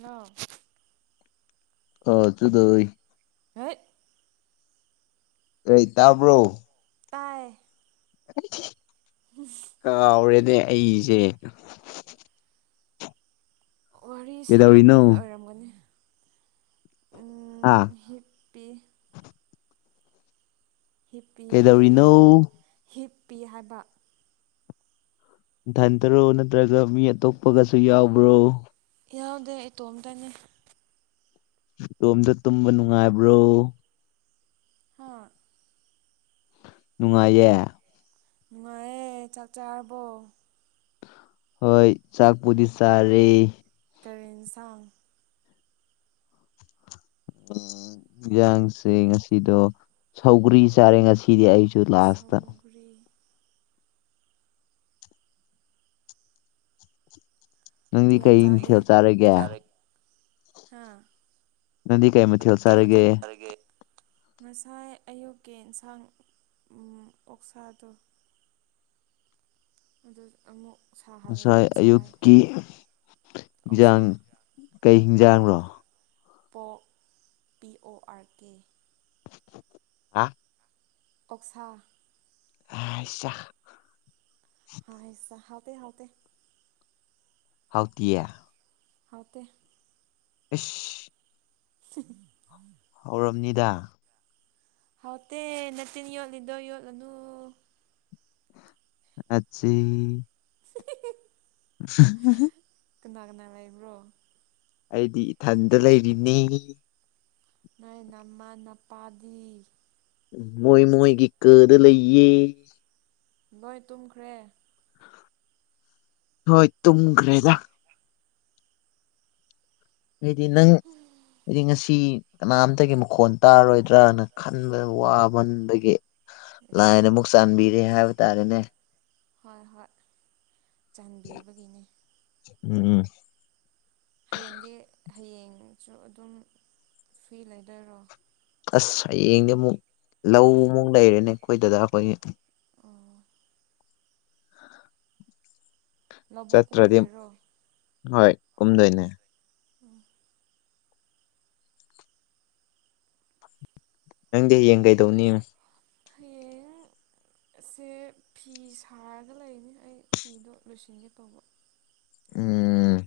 ꯅ ꯑ ꯑꯗꯨꯗꯏ ꯍꯦꯛ ꯑꯦ ꯇꯥꯕ꯭ꯔꯣ ꯇ ꯀꯥꯎꯔꯦꯅꯦ ꯑꯩꯁꯦ ꯋꯥꯔꯤ ꯀꯩꯗꯧꯔꯤꯅꯣ ꯁꯥꯃꯟꯕꯒꯤ ꯑꯣꯏꯔꯝꯒꯅꯤ ꯑꯥ ꯍꯤꯞꯄꯤ ꯍꯤꯞꯄꯤꯑ ꯀꯩꯗꯧꯔꯤꯅꯣ ꯍꯤꯞꯄꯤ ꯍꯥꯏꯕ ꯊꯥꯏꯟ ꯇꯔꯨꯛ ꯅꯠꯇ꯭ꯔꯒ ꯃꯤ ꯑꯇꯣꯞꯄꯒꯁꯨ ꯌꯥꯎꯕ꯭ꯔꯣ ꯌꯥꯎꯗꯦ ꯏꯇꯣꯝꯇꯅꯤ ꯏꯇꯣꯝꯇ ꯇꯨꯝꯕ ꯅꯨꯡꯉꯥꯏꯕ꯭ꯔꯣ ꯍꯥ ꯅꯨꯡꯉꯥꯏꯌꯦ ꯅꯨꯡꯉꯥꯏꯑꯌꯦ ꯆꯥꯛ ꯆꯥꯔꯕꯣ ꯍꯣꯏ ꯆꯥꯛꯄꯨꯗꯤ ꯆꯥꯔꯤ ꯇꯔꯦꯟ ꯁꯥꯡ ꯑꯣ ꯌꯦꯟꯖꯥꯡꯁꯦ ꯉꯁꯤꯗꯣ ꯁꯧꯒ꯭ꯔꯤ ꯆꯥꯔꯦ ꯉꯁꯤꯗꯤ ꯑꯩ ꯁꯝꯒ꯭ꯔꯤ ꯅꯪꯗꯤ ꯀꯌꯥꯝ ꯀꯩ ꯏꯊꯦꯜꯜ ꯆꯥꯔꯒꯦ ꯍꯥꯥ ꯅꯪꯗꯤ ꯀꯩ ꯃꯊꯦꯜ ꯆꯥꯔꯒꯦ ꯉꯁꯥꯏ ꯑꯌꯨꯛꯀꯤ ꯑꯦꯟꯁꯥꯡ ꯑꯣꯛꯁꯥ ꯗꯣ ꯑꯗꯨ ꯑꯃꯨꯛ ꯁꯥꯍꯜꯂꯒ ꯉꯁꯥꯏ ꯆꯥꯏ ꯑꯌꯨꯛꯀꯤ ꯑꯣꯛꯁꯥ ꯍꯤꯟꯖꯥꯡ ꯀꯩ ꯍꯦꯟꯖꯥꯡ ꯄꯣꯔꯀ ꯄꯤ ꯑꯣ ꯑꯥꯔ ꯀꯦ ꯍꯥ ꯑꯣꯛꯁꯥ ꯑꯁ ꯍꯁ ꯍꯥꯎꯇꯦ ꯍꯥꯎꯇꯦ ꯍꯥꯎꯇꯤꯌꯦ ꯒꯥꯎꯇꯦ ꯏꯁꯁ ꯖ ꯍꯧꯔꯝꯅꯤꯗ ꯍꯥꯎꯇꯦ ꯅꯥꯇꯤꯟ ꯌꯣꯠꯂꯤꯗꯣ ꯌꯣꯠꯂꯨꯅꯨ ꯑꯆ ꯍꯤ ꯖꯤ ꯀꯅꯥ ꯀꯅ ꯂꯩꯕ꯭ꯔꯣ ꯑꯩꯗꯤ ꯏꯊꯟꯗ ꯂꯩꯔꯤꯅꯤ ꯅꯪ ꯅꯃꯥ ꯅꯄꯥꯗꯤ ꯃꯣꯏ ꯃꯣꯏꯒꯤ ꯀꯗ ꯂꯩꯌꯦ ꯃꯣꯏ꯫ ꯇꯨꯝꯈ꯭ꯔꯦ ꯍꯣꯏ ꯇꯨꯝꯈ꯭ꯔꯦꯗ ꯑꯩꯗꯤ ꯅꯪ ꯑꯩꯗꯤ ꯉꯁꯤ ꯀꯅꯥꯝꯇꯒꯤ ꯃꯈꯣꯟ ꯇꯥꯔꯔꯣꯏꯗ꯭ꯔꯅ ꯈꯟꯕ ꯋꯥꯃꯟꯕꯥꯒꯤ ꯂꯥꯏꯅ ꯏꯁ ꯑꯃꯨꯛ ꯆꯥꯟꯕꯤꯔꯦ ꯍꯥꯏꯕ ꯇꯥꯔꯦꯅꯦ ꯍꯣꯏ ꯍꯣꯏ ꯆꯥꯟꯕꯤꯕꯒꯤꯅꯦ ꯎꯝꯝ ꯍꯌꯦꯡꯗꯤ ꯍꯌꯦꯡꯁꯨ ꯑꯗꯨꯝ ꯐ꯭ꯔꯤ ꯂꯩꯗꯣꯏꯔꯣ ꯑꯁ ꯍꯌꯦꯡꯗꯤ ꯑꯃꯨꯛ ꯂꯧ ꯑꯃꯨꯛ ꯂꯩꯔꯦꯅꯦ ꯑꯩꯈꯣꯏ ꯊꯥꯗꯥ ꯈꯣꯏꯒꯤ ꯑꯣ ꯂꯧꯕꯨꯛ ꯆꯠꯇ꯭ꯔꯗꯤ ꯀꯨꯝꯗꯣꯏꯔꯣ ꯍꯣꯏ ꯀꯨꯝꯗꯣꯏꯅꯦ ꯎꯝ ꯅꯪꯗꯤ ꯍꯥꯌꯦꯡ ꯀꯩꯗꯧꯅꯤ ꯍꯌꯦꯡ ꯁꯦ ꯐꯤ ꯁꯥꯔꯒ ꯂꯩꯅꯤ ꯑꯩ ꯐꯤꯗꯣ ꯂꯣꯏꯁꯤꯟꯒꯦ ꯇꯧꯕ ꯎꯝ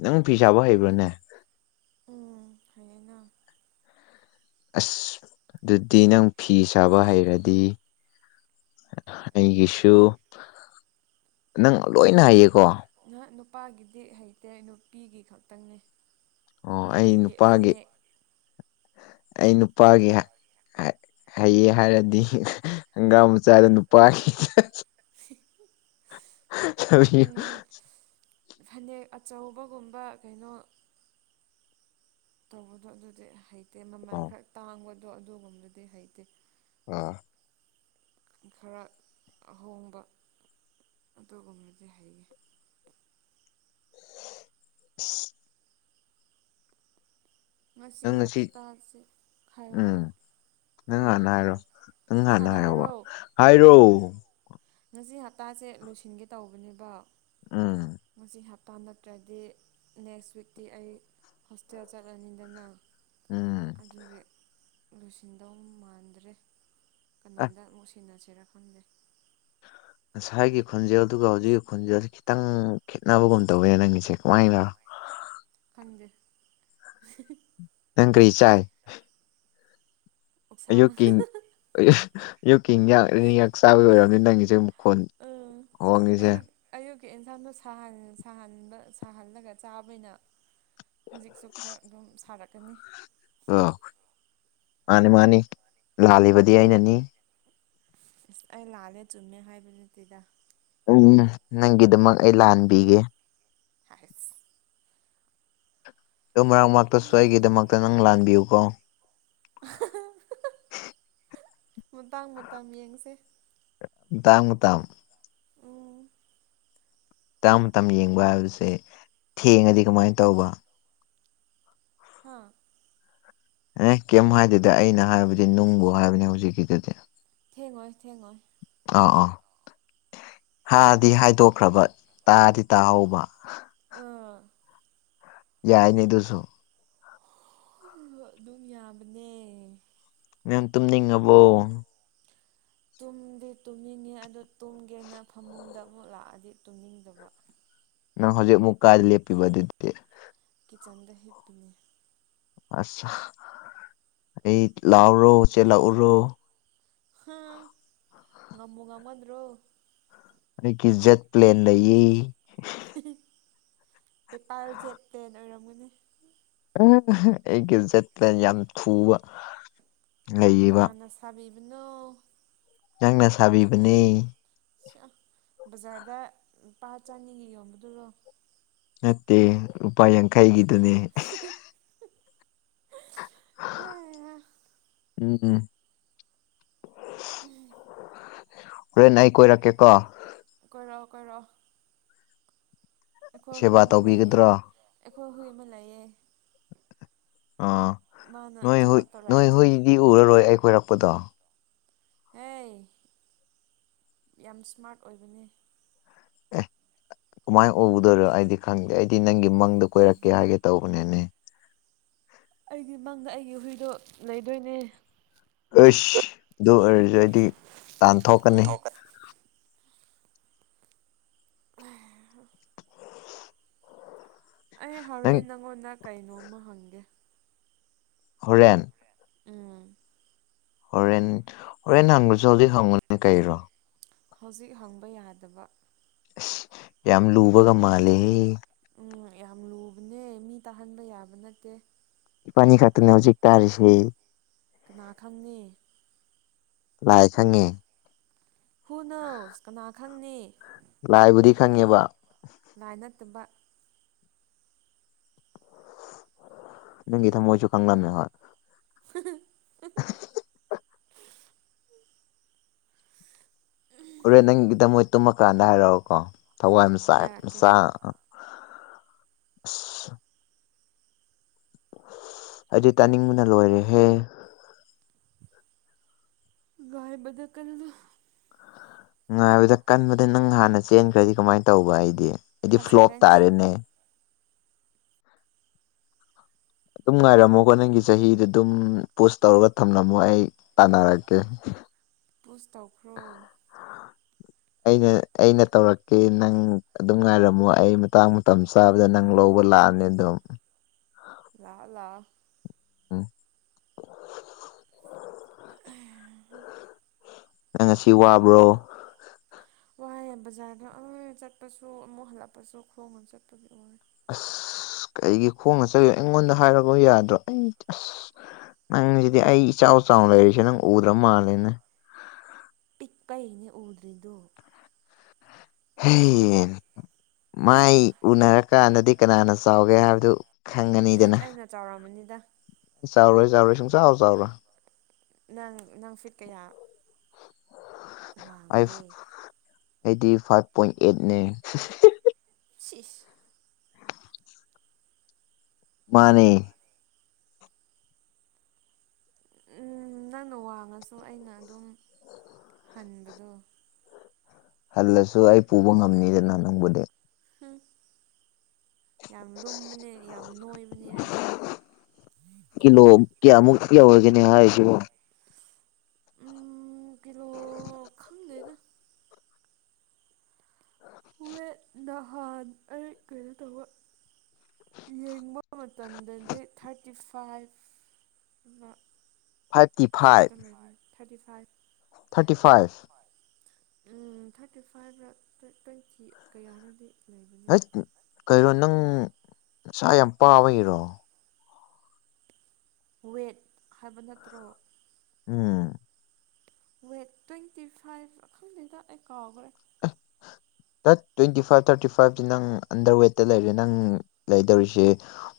ꯅꯪ ꯐꯤ ꯁꯥꯕ ꯍꯩꯕ꯭ꯔꯥꯅꯦ ꯎꯝ ꯍꯩꯌꯦꯅ ꯑꯁ ꯑꯗꯨꯗꯤ ꯅꯪ ꯐꯤ ꯁꯥꯕ ꯍꯩꯔꯗꯤ ꯑꯩꯒꯤꯁꯨ ꯅꯪ ꯂꯣꯏꯅ ꯍꯩꯌꯦꯀꯣ ꯅꯍꯥꯛ ꯅꯨꯄꯥꯒꯤꯗꯤ ꯍꯩꯇꯦ ꯅꯨꯄꯤꯒꯤ ꯈꯛꯇꯪꯅꯦ ꯑꯣ ꯑꯩ ꯅꯨꯄꯤꯒꯤ ꯅꯨꯄꯥꯒꯤ ꯐꯅꯦꯛ ꯑꯩ ꯅꯨꯄꯥꯒꯤ ꯍꯩꯌꯦ ꯍꯥꯏꯔꯗꯤ ꯈꯣꯡꯒꯥꯎ ꯃꯆꯥꯗꯣ ꯅꯨꯄꯥꯒꯤ [unintelligible] ꯆ ꯐꯅꯦꯛ ꯑꯆꯧꯕꯒꯨꯝꯕ ꯀꯩꯅꯣ ꯇꯧꯕꯗꯣ ꯑꯗꯨꯗꯤ ꯍꯩꯇꯦ ꯃꯃꯜ ꯑꯣ ꯈꯔ ꯇꯥꯡꯕꯗꯣ ꯑꯗꯨꯒꯨꯝꯕꯗꯨꯗꯤ ꯍꯩꯇꯦ ꯑꯥ ꯈꯔ ꯑꯍꯣꯡꯕ ꯑꯗ ꯀꯨꯝꯔꯗꯤ ꯍꯥꯏꯩꯦ [inaudible] ꯉꯁꯤ ꯍꯞꯇꯥꯁꯤꯦ ꯈꯥꯏꯌꯣ ꯎꯝ ꯍꯥꯏꯌꯣ ꯅꯪ ꯍꯥꯟꯅ ꯍꯥꯏꯔꯣ ꯅꯪ ꯍꯥꯟꯅ ꯍꯥꯏꯔꯕ ꯍꯥꯏꯔꯣ ꯉꯁꯤ ꯍꯞꯇꯥꯁꯦ ꯂꯣꯏꯁꯤꯟꯒꯦ ꯇꯧꯕꯅꯦꯕ ꯎꯝ ꯄꯥꯟꯝ ꯅꯠꯇ꯭ꯔꯗꯤ ꯅꯦꯛꯁ ꯋꯤꯛꯇꯛꯇꯤ ꯑꯩ ꯍꯣꯁꯇꯦꯜ ꯆꯠꯂꯅꯤꯗꯅ ꯎꯝ ꯑꯗꯨꯒꯤ ꯂꯣꯏꯁꯤꯟꯗꯧ ꯃꯥꯟꯗ꯭ꯔꯦ ꯑ ꯀꯅꯥꯗ ꯑꯃꯨꯛ ꯁꯤꯟꯅꯁꯤ ꯎ ꯎꯆꯇꯦꯔꯥꯈꯟꯗ ꯉꯁꯥꯏꯒꯤ ꯈꯣꯟꯖꯦꯜꯗꯨ ꯍꯧꯖꯤꯛꯀꯤ ꯈꯣꯟꯖꯦꯜꯁ ꯈꯤꯇꯪ ꯈꯦꯠꯅꯕꯒꯨꯝ ꯇꯧꯋꯦ ꯅꯪꯒꯤꯁꯦ ꯀꯃꯥꯏꯅ [unintelligible] ꯍꯪꯖꯦ ꯅꯪ ꯀ꯭ꯔꯤꯆꯥꯏ ꯑꯣꯛꯁꯥ ꯌꯌꯣꯛꯀꯤꯡ ꯌꯣꯛꯀꯤꯡꯌꯥꯥꯛ ꯆꯥꯕ ꯑꯣꯏꯔꯔꯕꯅꯤ ꯅꯪꯒꯤꯁꯦ ꯑꯃꯨꯛ ꯈꯨꯣꯟ ꯍꯣꯡꯉꯤꯁꯦ ꯀꯦꯛ ꯌꯦꯟꯁꯥꯡꯗꯣ ꯁꯥꯍꯟꯕ ꯁꯥꯍꯜꯂꯒ ꯆꯥꯕꯅ ꯍꯧꯖꯤꯛꯁꯨ ꯈꯔ ꯑꯗꯨꯝ ꯁꯥꯔꯛꯀꯅꯤ ꯑ ꯃꯥꯅꯤ ꯃꯥꯅꯤ ꯂꯥꯜꯂꯤꯕꯗꯤ ꯑꯩꯅꯅꯤ ꯑꯁ ꯑꯩ ꯂꯥꯜꯂꯦ ꯆꯨꯝꯃꯦ ꯍꯥꯏꯕ ꯅꯠꯇꯦꯗ ꯎꯝ ꯅꯪꯒꯤꯗꯃꯛ ꯑꯩ ꯂꯥꯟꯕꯤꯒꯦ ꯍꯥꯏꯍꯦꯠ ꯑꯗ ꯃꯔꯛ ꯃꯔꯛꯇꯁꯨ ꯑꯩꯒꯤꯗꯃꯛꯇ ꯅꯪ ꯂꯥꯟꯕꯤꯌꯨꯀꯣ [unintelligible] ꯃꯇꯥꯡ ꯃꯇꯝ ꯌꯦꯡꯁꯦ ꯃꯇꯥꯡ ꯃꯇꯝ ꯎꯝ ꯇꯝ ꯇꯝ ꯌꯦꯡꯕ ꯍꯥꯏꯕꯁꯦ ꯊꯦꯡꯉꯗꯤ ꯀꯃꯥꯏꯅ ꯇꯧꯕ ꯍꯥ ꯑꯦ ꯀꯩꯝ ꯍꯥꯏꯗꯨꯗꯤ ꯑꯩꯅ ꯍꯥꯏꯕꯗꯤ ꯅꯨꯡꯕꯨ ꯍꯥꯏꯕꯅꯦ ꯍꯧꯖꯤꯛꯀꯤꯗꯨꯗꯤ ꯊꯦꯡ ꯑꯣꯏꯣꯏ ꯊꯦꯡ ꯍꯣꯏ ꯍꯥꯥꯟꯗꯤ ꯍꯥꯏꯗꯣꯛꯈ꯭ꯔꯕ ꯇꯥꯗꯤ ꯇꯥꯍꯧꯕ ꯑꯥ ꯌꯥꯏ ꯅꯗꯨꯨꯁꯨ ꯑꯗꯨꯝ ꯌꯥꯕꯅꯦ ꯃꯌꯥꯝ ꯇꯨꯝꯅꯤꯡꯉꯕꯣ ꯇꯨꯝꯗꯤ ꯇꯨꯝꯅꯤꯡꯉꯤ ꯑꯗꯨ ꯇꯨꯝꯒꯦꯅ ꯐꯃꯨꯡꯗ ꯑꯃꯨꯛ ꯂꯥꯛꯑꯗꯤ ꯇꯨꯝꯅꯤꯡꯗꯕ ꯅꯪ ꯍꯧꯖꯤꯛ ꯃꯨꯛꯀꯥꯗ ꯂꯦꯞꯄꯤꯕ ꯑꯗꯨꯗꯤ ꯀꯤꯠꯆꯟꯗ ꯍꯦꯞꯄꯤꯅꯦ ꯑꯠ ꯑꯩ ꯂꯥꯎꯔꯣ ꯆꯦ ꯂꯥꯛꯎꯔꯣ ꯍꯥ ꯉꯝꯃꯨ ꯉꯝꯃꯗ꯭ꯔꯣ ꯑꯩ ꯏꯖꯖꯠ ꯄ꯭ꯂꯦꯟ ꯂꯩꯌꯦ ꯄꯦꯄꯥꯔ ꯖꯦ ꯇꯦꯟ ꯑꯣꯏꯔꯝꯒꯨꯅꯦ ꯑꯩꯒꯤ ꯖꯠꯇ ꯌꯥꯝ ꯊꯨꯕ ꯂꯩꯌꯦꯕ ꯀꯅꯥꯅ ꯁꯥꯕꯤꯕꯅꯣ ꯅꯪꯅ ꯁꯥꯕꯤꯕꯅꯦ ꯕꯖꯥꯔꯗ ꯂꯨꯄꯥ ꯆꯅꯤꯒ ꯌꯣꯟꯕꯗꯨꯔꯣ ꯅꯠꯇꯦ ꯂꯨꯄꯥ ꯌꯥꯡꯈꯩꯒꯤꯗꯨꯅꯦ ꯎꯝ ꯍꯣꯔꯦꯟ ꯅ ꯑꯩ ꯀꯣꯏꯔꯛꯀꯦꯀꯣ ꯀꯣꯏꯔꯛꯑꯣ ꯀꯣꯏꯔꯑꯣ ꯁꯦꯕꯥ ꯂꯩꯌꯦ ꯇꯧꯕꯤꯒꯗ꯭ꯔꯣ ꯑꯩꯈꯣꯏ ꯍꯨꯏ ꯑꯃ ꯂꯩꯌꯦ ꯑꯥ ꯃꯥꯅ ꯊꯕꯛ ꯇꯧꯔꯛꯑꯗꯤ ꯑꯣꯏꯔꯛꯄꯗꯣ ꯍ ꯌꯥꯝ ꯏꯁꯃꯥꯔꯠ ꯑꯣꯏꯕꯅꯦ ꯑꯦ ꯀꯃꯥꯏ ꯎ ꯎꯗꯔ ꯑꯩꯗꯤ ꯈꯪꯒ ꯗꯤ ꯅꯪꯒꯤ ꯃꯪꯗ ꯀꯣꯏꯔꯛꯀꯦ ꯍꯥꯏꯒꯦ ꯇꯧꯕꯅꯦꯅꯦ ꯑꯩꯗꯤ ꯃꯪꯗ ꯑꯩꯒꯤ ꯍꯨꯏꯗꯣ ꯂꯩꯗꯣꯏꯅꯦ ꯑꯁ ꯑꯗꯨ ꯑꯣꯏꯔꯁꯨ ꯑꯩꯗꯤ ꯇꯥꯟꯊꯣꯛꯀꯅꯤ ꯑꯩ ꯅꯪ ꯍꯣꯔꯦꯟ ꯅꯪꯉꯣꯟꯗ ꯀꯩꯅꯣꯝꯃ ꯍꯪꯒꯦ ꯍꯣꯔꯦꯟ ꯎꯝ ꯍꯣꯔꯦꯟ ꯍꯣꯔꯦꯟ ꯍꯪꯕꯁꯨ ꯍꯧꯖꯤꯛ ꯍꯪꯉꯨꯅꯦ ꯀꯩꯔꯣ ꯍꯧꯖꯤꯛ ꯍꯪꯕ ꯌꯥꯗꯕ ꯑꯁ ꯌꯥꯝ ꯂꯨꯕꯒ ꯃꯥꯜꯂꯦꯍꯦ ꯎꯝ ꯌꯥꯝ ꯂꯨꯕꯅꯦ ꯃꯤ ꯇꯥꯍꯟꯕ ꯌꯥꯕ ꯅꯠꯇꯦ ꯄꯅꯤ ꯈꯇꯅ ꯍꯧ ꯎꯆꯖꯤꯛ ꯇꯥꯔꯁ ꯀꯅꯥ ꯈꯪꯅꯤ ꯂꯥꯏ ꯁꯪꯉꯤ ꯍꯨ ꯅꯧꯁ ꯀꯅꯥ ꯈꯪꯅꯤ ꯂꯥꯏꯕꯨꯗꯤ ꯈꯪꯉꯦꯕ ꯂꯥꯏ ꯅꯠꯇꯕ ꯅꯪꯒꯤ ꯊ ꯃꯑꯣꯁꯨꯨ ꯀꯪꯅꯥꯥ ꯅ ꯍꯥꯏ [inaudible] ꯍꯣꯔꯦꯟ ꯅꯪꯒꯤꯗ ꯃꯣꯏ ꯇꯨꯝꯃꯀꯥꯟꯗ ꯍꯥꯏꯔꯛꯑꯣꯀꯣ ꯊꯋꯥꯏ ꯃꯆꯥ ꯍꯥꯏꯔꯛꯀꯦ ꯃꯆꯥ [inaudible] ꯑꯩꯗꯤ ꯇꯥꯅꯤꯡꯕꯅ ꯂꯣꯏꯔꯦꯍꯦ ꯔꯦ ꯗꯜꯀꯅ ꯉꯥꯏꯕꯗ ꯀꯟꯕꯗ ꯅꯪ ꯍꯥꯟꯅ ꯆꯦꯟꯈ꯭ꯔꯗꯤ ꯀꯃꯥꯏꯅ ꯇꯧꯕ ꯑꯩꯗꯤ ꯑꯩꯗꯤ ꯐ꯭ꯂꯣꯞ ꯐꯖꯔꯅꯤ ꯇꯥꯔꯦꯅꯦ ꯑꯗꯨꯝ ꯉꯥꯏꯔꯝꯃꯣꯀꯣ ꯅꯪꯒꯤ ꯆꯍꯤꯗ ꯑꯗꯨꯝ ꯄꯣꯁ ꯇꯧꯔꯒ ꯊꯝꯂꯝꯃꯣ ꯑꯩ ꯇꯥꯟꯅꯔꯛꯀꯦ ꯄꯨꯁ ꯇꯧꯈ꯭ꯔꯣ ꯑꯩꯅ ꯑꯩꯅ ꯇꯧꯔꯛꯀꯦ ꯅꯪ ꯑꯗꯨꯝ ꯉꯥꯏꯔꯝꯃꯣ ꯑꯩ ꯃꯇꯥꯡ ꯃꯇꯝ ꯆꯥꯕꯗ ꯅꯪ ꯂꯧ ꯂꯥꯛꯑꯅꯤ ꯗꯨꯝ ꯂꯥꯛꯑꯣ ꯂꯥꯛꯑꯣ ꯎꯝ ꯅꯪ ꯉꯁꯤ ꯋꯥꯕ꯭ꯔꯣ ꯋꯥꯏꯌꯦ ꯕꯖꯥꯔꯗ ꯑꯥꯏ ꯆꯠꯄꯁꯨ ꯑꯃꯨꯛ ꯍꯜꯂꯛꯄꯁꯨ ꯈꯣꯡꯅ ꯆꯠꯄꯒꯤ ꯋꯥꯏ ꯑꯁ ꯀꯩꯒꯤ ꯈꯣꯡꯅ ꯆꯠꯂꯤ ꯑꯩꯉꯣꯟꯗ ꯍꯥꯏꯔꯛꯎ ꯌꯥꯗ꯭ꯔꯣ ꯑꯩ ꯑꯁ ꯅꯪꯖꯤꯗꯤ ꯑꯩ ꯏꯆꯥꯎ ꯆꯥꯎꯅ ꯂꯩꯔꯤꯁꯦ ꯅꯪ ꯎꯗ꯭ꯔ ꯃꯥꯜꯂꯦꯅꯦ ꯄꯤꯛꯄꯩꯅꯦ ꯎꯗ꯭ꯔꯤꯗꯨ ꯍꯩꯏꯟ ꯃꯥꯏ ꯎꯅꯔꯀꯥꯟꯗꯗꯤ ꯀꯅꯥꯅ ꯆꯥꯎꯒꯦ ꯍꯥꯏꯕꯗꯨ ꯈꯪꯉꯅꯤꯗꯅ ꯍꯩꯆ ꯑꯩꯅ ꯆꯥꯎꯔꯃꯅꯤꯗ ꯆꯥꯎꯔꯣꯏ ꯆꯥꯎꯔꯣꯏ ꯁꯨꯡꯆꯥꯎ ꯆꯥꯎꯔꯣꯏ ꯅꯪ ꯅꯪ ꯐꯤꯠ ꯀꯌꯥ ꯑꯩ ꯋꯥꯡꯒꯦ ꯑꯩꯗꯤ ꯐꯥꯏꯚ ꯄꯣꯏꯟ ꯑꯩꯠꯅꯦ ꯍꯤ ꯍꯤ ꯍꯤꯍꯤ ꯁꯤꯁ ꯃꯥꯅꯦ ꯎꯝ ꯅꯪꯅ ꯋꯥꯡꯉꯁꯨ ꯑꯩꯅ ꯑꯗꯨꯝ ꯍꯟꯕꯗꯣ ꯍꯜꯂꯁꯨ ꯑꯩ ꯄꯨꯕ ꯉꯝꯅꯤꯗꯅ ꯅꯪꯕꯨꯗꯤ ꯎꯝ ꯌꯥꯝ ꯂꯨꯝꯕꯅꯦ ꯌꯥꯝ ꯅꯣꯏꯕꯅꯦ ꯑꯩ ꯄꯔꯤꯌꯥ ꯑꯣꯏꯒꯦꯅꯦ ꯍꯥꯏꯁꯤꯕꯨ ꯎꯝ ꯀꯤꯂꯣ ꯈꯪꯗꯦꯗ ꯋꯦꯠ ꯅꯍꯥꯟ ꯑꯩ ꯀꯩꯅꯣ ꯇꯧꯕ ꯌꯦꯡꯕ ꯃꯇꯝꯗꯗꯤ ꯊꯥꯔꯇꯤ ꯐꯥꯏꯚ ꯒ fifty five thirty five thirty five ꯎꯝ ꯊꯥꯔꯇꯤ ꯐꯥꯏꯚ ꯔ ꯇꯋꯦꯟ ꯇ꯭ꯋꯦꯟꯇꯤ ꯀꯌꯥꯔꯗꯤ ꯎꯝ ꯀꯩꯅꯣ ꯅꯪ ꯅꯁꯥ ꯌꯥꯝ ꯄꯥꯕꯒꯤꯔꯣ ꯋꯦꯠ ꯍꯥꯏꯕ ꯅꯠꯇ꯭ꯔꯣ ꯎꯝ ꯋꯦꯠ ꯇ꯭ꯋꯦꯟꯇꯤ ꯐꯥꯏꯚ ꯈꯪꯗꯦꯗ ꯑꯩ ꯀꯥꯎꯒꯔꯦ ꯇꯠ ꯇ꯭ꯋꯦꯟꯇꯤ ꯐꯥꯏꯚ ꯊꯥꯔꯇꯤ ꯐꯥꯏꯚꯇꯤ ꯅꯪ ꯑꯟꯗꯔ ꯋꯦꯠꯇ ꯂꯩꯔꯦ ꯅꯪ ꯂꯩꯗꯧꯔꯤꯁꯤ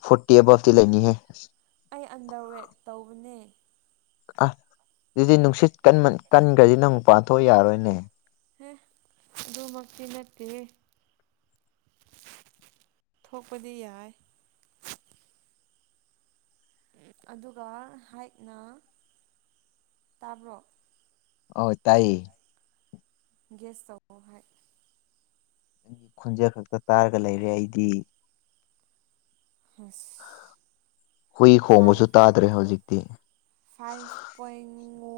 ꯐꯣꯔ ꯔꯇꯤ ꯑꯕꯞꯇꯤ ꯂꯩꯅꯤ ꯍꯦ ꯑꯩ ꯑꯟꯗꯔꯋꯦꯠ ꯇꯧꯕꯅꯦ ꯑꯥ ꯗꯨꯗꯤ ꯅꯨꯡꯁꯤꯠ ꯀꯟꯃꯟ ꯀꯟꯈ꯭ꯔꯗꯤ ꯅꯪ ꯄꯥꯟ ꯊꯣꯛꯑ ꯌꯥꯔꯣꯏꯅꯦ ꯍꯦ ꯑꯗꯨꯃꯛꯇꯤ ꯅꯠꯇꯦꯍꯦ ꯊꯣꯛꯄꯗꯤ ꯌꯥꯏ ꯑꯗꯨꯒ ꯍꯥꯏꯠꯅ ꯇꯥꯕ꯭ꯔꯣ ꯑꯣ ꯇꯥꯏꯌꯦ ꯒꯦꯁ ꯇꯧꯔꯣ ꯍꯥꯏꯠ ꯅꯪꯒꯤ ꯈꯣꯟꯖꯦꯜ ꯈꯛꯇ ꯇꯥꯔꯒ ꯂꯩꯔꯦ ꯑꯩꯗꯤ ꯑꯁ ꯍꯨꯏ ꯈꯣꯡꯕꯁꯨ ꯐꯥꯏꯚ ꯇꯥꯗ꯭ꯔꯦ ꯍꯧꯖꯤꯛꯇꯤ ꯐꯥꯏꯚ ꯄꯣꯏꯟ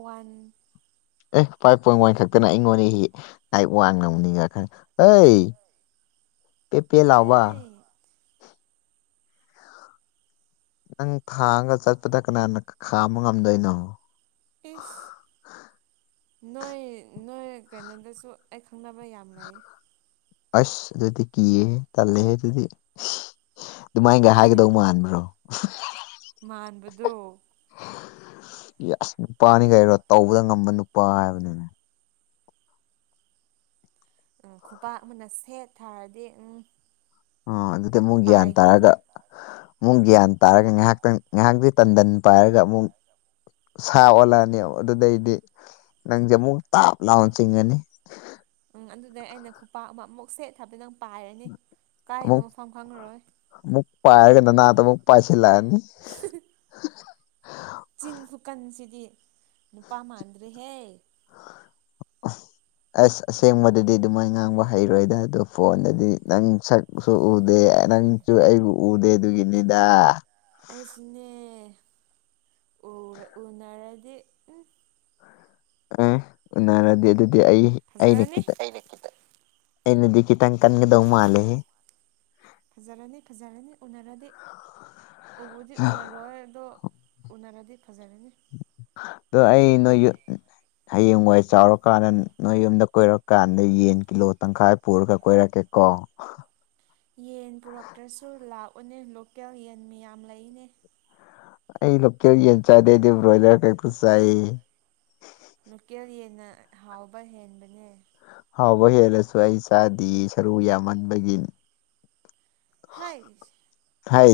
ꯋꯥꯟ [unintelligible] ꯍ ꯄꯦ ꯄꯦ ꯂꯥꯎꯕ ꯅꯪ ꯊꯥꯡꯉꯒ ꯆꯠꯄꯗ ꯀꯅꯥꯅ ꯈꯥꯝꯕ ꯉꯝꯗꯣꯏꯅꯣ ꯏꯁ ꯅꯣꯏ ꯅꯣꯏ ꯀꯩꯅꯣꯗꯁꯨ ꯑꯩ ꯈꯪꯅꯕ ꯌꯥꯝ ꯂꯩ ꯑꯁ ꯑꯗꯨꯗꯤ ꯀꯤꯍꯦ ꯇꯝꯂꯦꯍꯦ ꯑꯗꯨꯗꯤ ꯑꯗꯨꯃꯥꯏꯅꯒ ꯍꯥꯏꯒꯗꯧꯕ ꯃꯥꯟꯕ꯭ꯔꯣ ꯃꯥꯟꯕꯗꯣ ꯌꯥꯁ ꯅꯨꯄꯥꯅꯤ ꯀꯩꯅꯣ ꯇꯧꯕꯗ ꯉꯝꯕ ꯅꯨꯄꯥ ꯍꯥꯏꯕꯅꯤꯅꯦ꯫ ꯈꯨꯕꯥꯛ ꯑꯃꯅ ꯁꯦꯠ ꯊꯥꯔꯗꯤ ꯎꯝ꯫ ꯑ ꯑꯗꯨꯗꯤ ꯑꯃꯨꯛ ꯒ꯭ꯌꯥꯟ ꯄꯥꯏꯈꯤꯅꯤ ꯇꯥꯔꯒ ꯃꯨꯛ ꯒ꯭ꯌꯥꯟ ꯇꯥꯔꯒ ꯉꯥꯏꯍꯥꯛꯇꯪ ꯉꯥꯏꯍꯥꯛꯇꯤ ꯇꯟꯗꯟ ꯄꯥꯏꯔꯒ ꯑꯃꯨꯛ ꯁꯥ ꯑꯣꯜꯂꯛꯑꯅꯤ ꯑꯗꯨꯗꯩꯗꯤ ꯅꯪꯁꯦ ꯑꯃꯨꯛ ꯇꯥꯞ ꯂꯥꯎꯅ ꯆꯤꯡꯉꯅꯤ ꯎꯝ ꯑꯗꯨꯗꯩ ꯑꯩꯅ ꯈꯨꯄꯥꯛ ꯑꯃ ꯑꯃꯨꯛ ꯁꯦꯠ ꯊꯥꯕꯗ ꯅꯪ ꯄꯥꯏꯔꯅꯤ ꯀꯥꯏꯅꯣ ꯃꯐꯝ ꯈꯪꯉꯔꯣꯏ ꯃꯨꯛ ꯄꯥꯏꫪꯒ ꯅꯅꯥꯛꯇ ꯃꯨꯛ ꯄꯥꯏꯁꯤꯜꯂꯛꯑꯅꯤ ꯆꯤꯟ ꯈꯨꯀꯟꯁꯤꯗꯤ ꯅꯨꯄꯥ ꯃꯥꯟꯗꯦ ꯍꯦ [inaudible] ꯑꯁ ꯑꯁꯦꯡꯕꯗꯗꯤ ꯑꯗꯨꯃꯥꯏ ꯉꯥꯡꯕ ꯍꯩꯔꯣꯏꯗ ꯑꯗꯣ ꯐꯣꯟꯗꯗꯤ ꯅꯪ ꯁꯛꯁꯨ ꯎꯗꯦ ꯑꯦ ꯅꯪꯁꯨ ꯑꯩꯕꯨ ꯎꯗꯦ ꯑꯗꯨꯒꯤꯅꯤꯗ ꯑꯩꯁꯨꯅꯦ ꯎꯅꯔꯗꯤ ꯎ ꯑꯦ ꯎꯅꯔꯗꯤ ꯑꯗꯨꯗꯤ ꯑꯩ ꯑꯩꯅ ꯐꯖꯔꯅꯤ ꯈꯤꯇꯪ ꯑꯩꯅ ꯈꯤꯇꯪ ꯑꯩꯅꯗꯤ ꯈꯤꯇꯪ ꯅꯪ ꯀꯟꯒꯗꯧ ꯃꯥꯟꯂꯍꯦ꯫ ꯐꯖꯔꯅꯤ ꯐꯖꯔꯅꯤ ꯎꯅꯔꯗꯤ ꯎꯕꯨꯗꯤ ꯎꯅꯔꯣꯏ ꯑꯗꯣ ꯎꯅꯔꯗꯤ ꯐꯖꯔꯅꯤ ꯑꯗꯣ ꯑꯩ ꯍꯌꯦꯡꯋꯥꯏ ꯆꯥꯎꯔꯀꯥꯟꯗ ꯅꯣꯏ ꯌꯨꯝꯗ ꯀꯣꯏꯔꯛꯀꯥꯟꯗ ꯌꯦꯟ ꯀꯤꯂꯣ ꯇꯪꯈꯥꯏ ꯄꯨꯔꯒ ꯀꯣꯏꯔꯛꯀꯦ ꯀꯣ ꯌꯦꯟ ꯄꯨꯔꯛꯇ꯭ꯔꯁꯨ ꯂꯥꯛꯎꯅꯦ ꯂꯣꯀꯦꯜ ꯌꯦꯟ ꯃꯌꯥꯝ ꯂꯩꯅꯦ ꯑꯩ ꯂꯣꯀꯦꯜ ꯌꯦꯟ ꯆꯥꯗꯦ ꯑꯩꯗꯤ ꯕ꯭ꯔꯣꯏꯂꯔ ꯈꯛꯇ ꯆꯥꯏ ꯂꯣꯀꯦꯜ ꯌꯦꯟꯅ ꯍꯥꯎꯕ ꯍꯦꯟꯕꯅꯦ ꯍꯥꯎꯕ ꯍꯦꯜꯂꯁꯨ ꯑꯩ ꯆꯥꯗꯤꯌꯦ ꯁꯔꯨ ꯌꯥꯝꯃꯟꯕꯒꯤ ꯍꯩ ꯍꯥꯏ